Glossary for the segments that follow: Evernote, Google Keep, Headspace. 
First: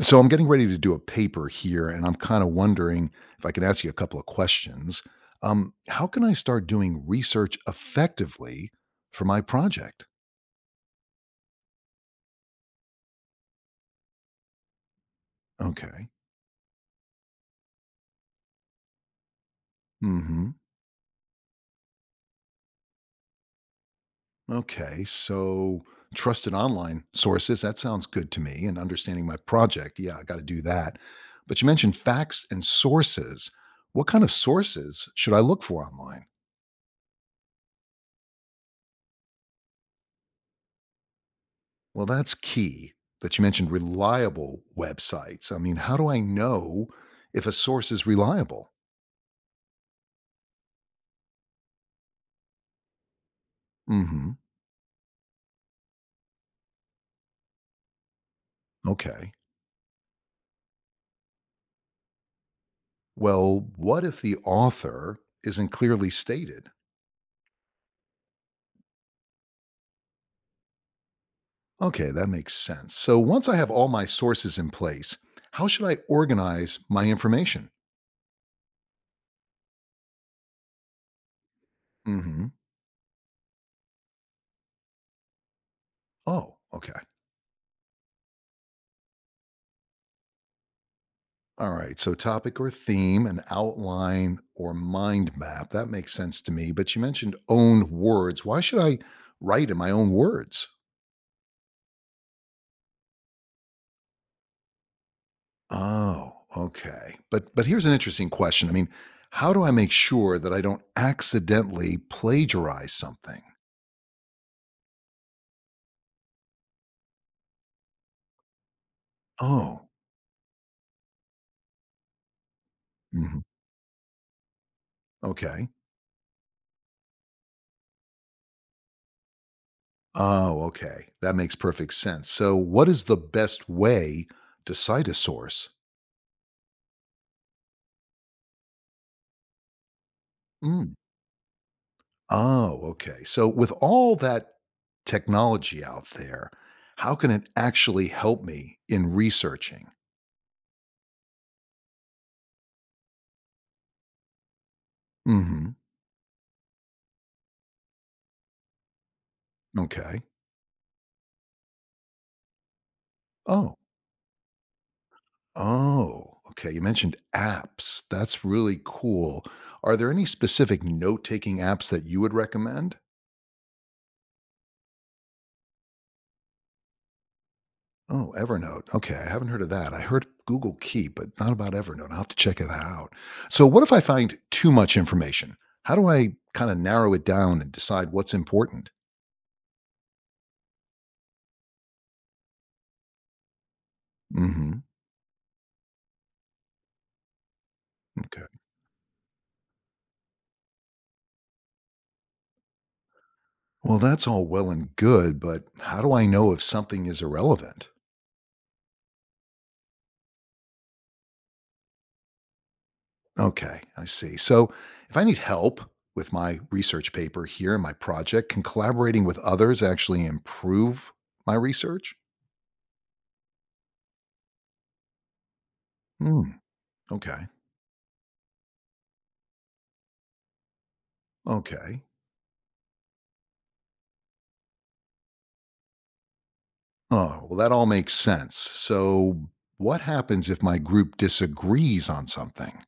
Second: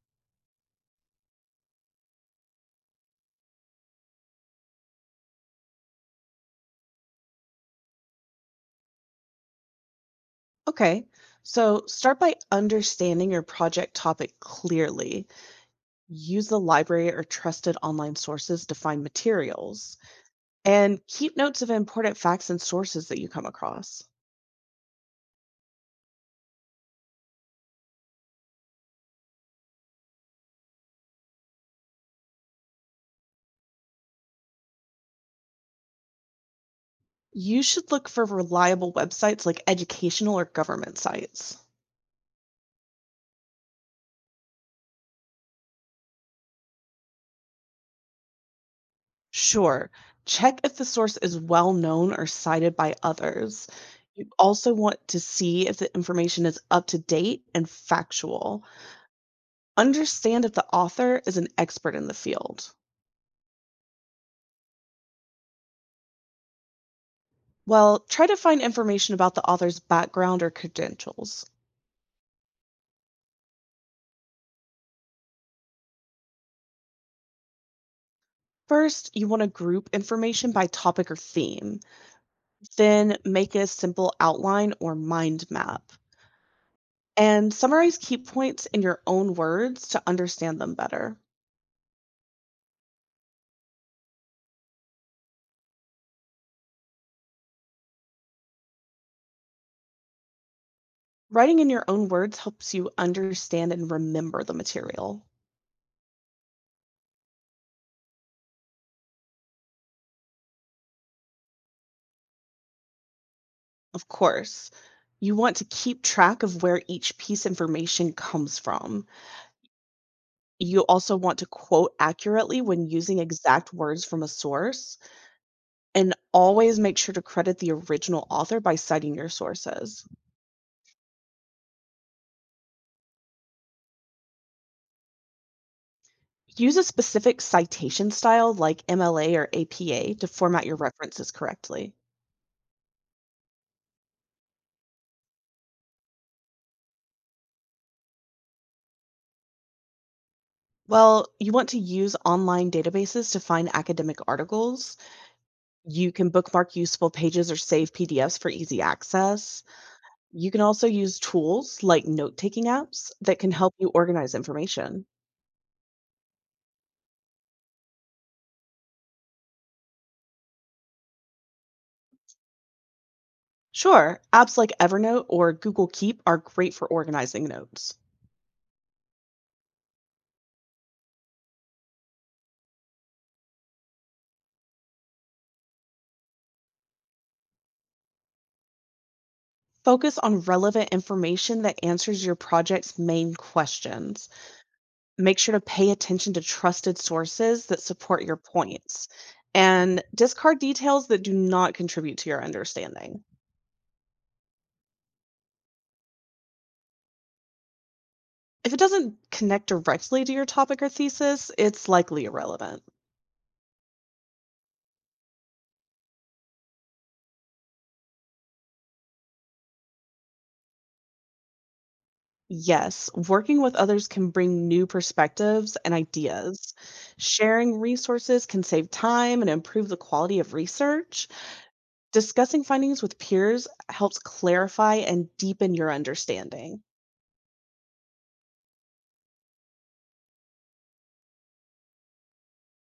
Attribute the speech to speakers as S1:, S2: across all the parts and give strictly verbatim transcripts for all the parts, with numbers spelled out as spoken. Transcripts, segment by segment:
S1: So I'm getting ready to do a paper here, and I'm kind of wondering if I can ask you a couple of questions. Um, how can I start doing research effectively for my project?
S2: Okay, so start by understanding your project topic clearly.
S1: Okay.
S2: Use the library or trusted online sources to find materials,
S1: Mm-hmm.
S2: and keep notes of important facts and sources that you come across.
S1: Okay. So trusted online sources, that sounds good to me. And understanding my project. Yeah, I got to do that. But you mentioned facts and sources. What kind of sources should I look for online?
S2: You should look for reliable websites like educational or government sites.
S1: Well, that's key that you mentioned reliable websites. I mean, how do I know if a source is reliable?
S2: Sure, check if the source is well known or cited by others. You
S1: Hmm.
S2: also want to see if the information is up to date and factual.
S1: Okay.
S2: Understand if the author is an expert in the field.
S1: Well, what if the author isn't clearly stated?
S2: Well, try to find information about the author's background or credentials.
S1: Okay, that makes sense. So once I have all my sources in place, how should I organize my information?
S2: First, you want to group information by topic or theme,
S1: Hmm.
S2: then make a simple outline or mind map,
S1: Oh, okay.
S2: and summarize key points in your own words to understand them better.
S1: All right. So topic or theme, an outline or mind map. That makes sense to me. But you mentioned own words. Why should I write in my own words?
S2: Writing in your own words helps you understand and remember the material.
S1: Oh, okay. But but here's an interesting question. I mean, how do I make sure that I don't accidentally plagiarize something?
S2: Of course, you want to keep track of where each piece information comes from.
S1: Oh,
S2: You also want to quote accurately when using
S1: mhm,
S2: exact words from a source.
S1: okay.
S2: And always make sure to credit the original author by citing your sources.
S1: Oh, okay. That makes perfect sense. So, what is the best way to cite a source?
S2: Use a specific citation style like M L A or A P A to format your
S1: Mm.
S2: references correctly.
S1: Oh, okay. So, with all that technology out there, how can it actually help me in researching?
S2: Well, you want to use online databases to find academic articles.
S1: Hmm.
S2: You can bookmark useful pages or save P D Fs for easy access.
S1: Okay.
S2: You can also use tools like note taking apps that can help
S1: Oh,
S2: you organize information.
S1: Oh, okay. You mentioned apps. That's really cool. Are there any specific note-taking apps that you would recommend?
S2: Sure, apps like Evernote or Google Keep are great for organizing notes.
S1: Oh, Evernote. Okay, I haven't heard of that. I heard Google Keep, but not about Evernote. I'll have to check it out. So, what if I find too much information? How do I kind of narrow it down and decide what's important?
S2: Focus on relevant information that answers your project's main questions.
S1: Mhm.
S2: Make sure to pay attention to trusted sources that support your
S1: Okay.
S2: points and discard details that do not contribute to your understanding.
S1: Well, that's all well and good, but how do I know if something is irrelevant?
S2: If it doesn't connect directly to your topic or thesis, it's likely irrelevant.
S1: Okay, I see. So if I need help with my research paper here in my project, can collaborating with others actually improve my research?
S2: Yes, working with others can bring new perspectives and
S1: Hmm.
S2: ideas.
S1: Okay.
S2: Sharing resources can save time and improve the quality of research.
S1: Okay.
S2: Discussing findings with peers helps clarify and deepen your understanding.
S1: Oh, well, that all makes sense. So what happens if my group disagrees on something?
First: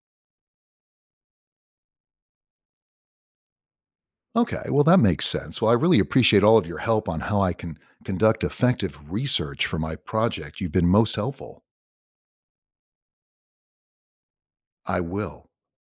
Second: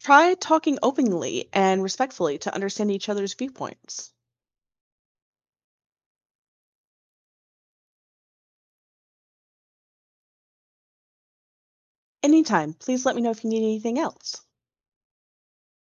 S2: Try talking openly and respectfully to understand each other's viewpoints.
S1: Okay, well, that makes sense. Well, I really appreciate all of your help on how I can conduct effective research for my project. You've been most helpful.
S2: Anytime, please let me know if you need anything else.
S1: I will.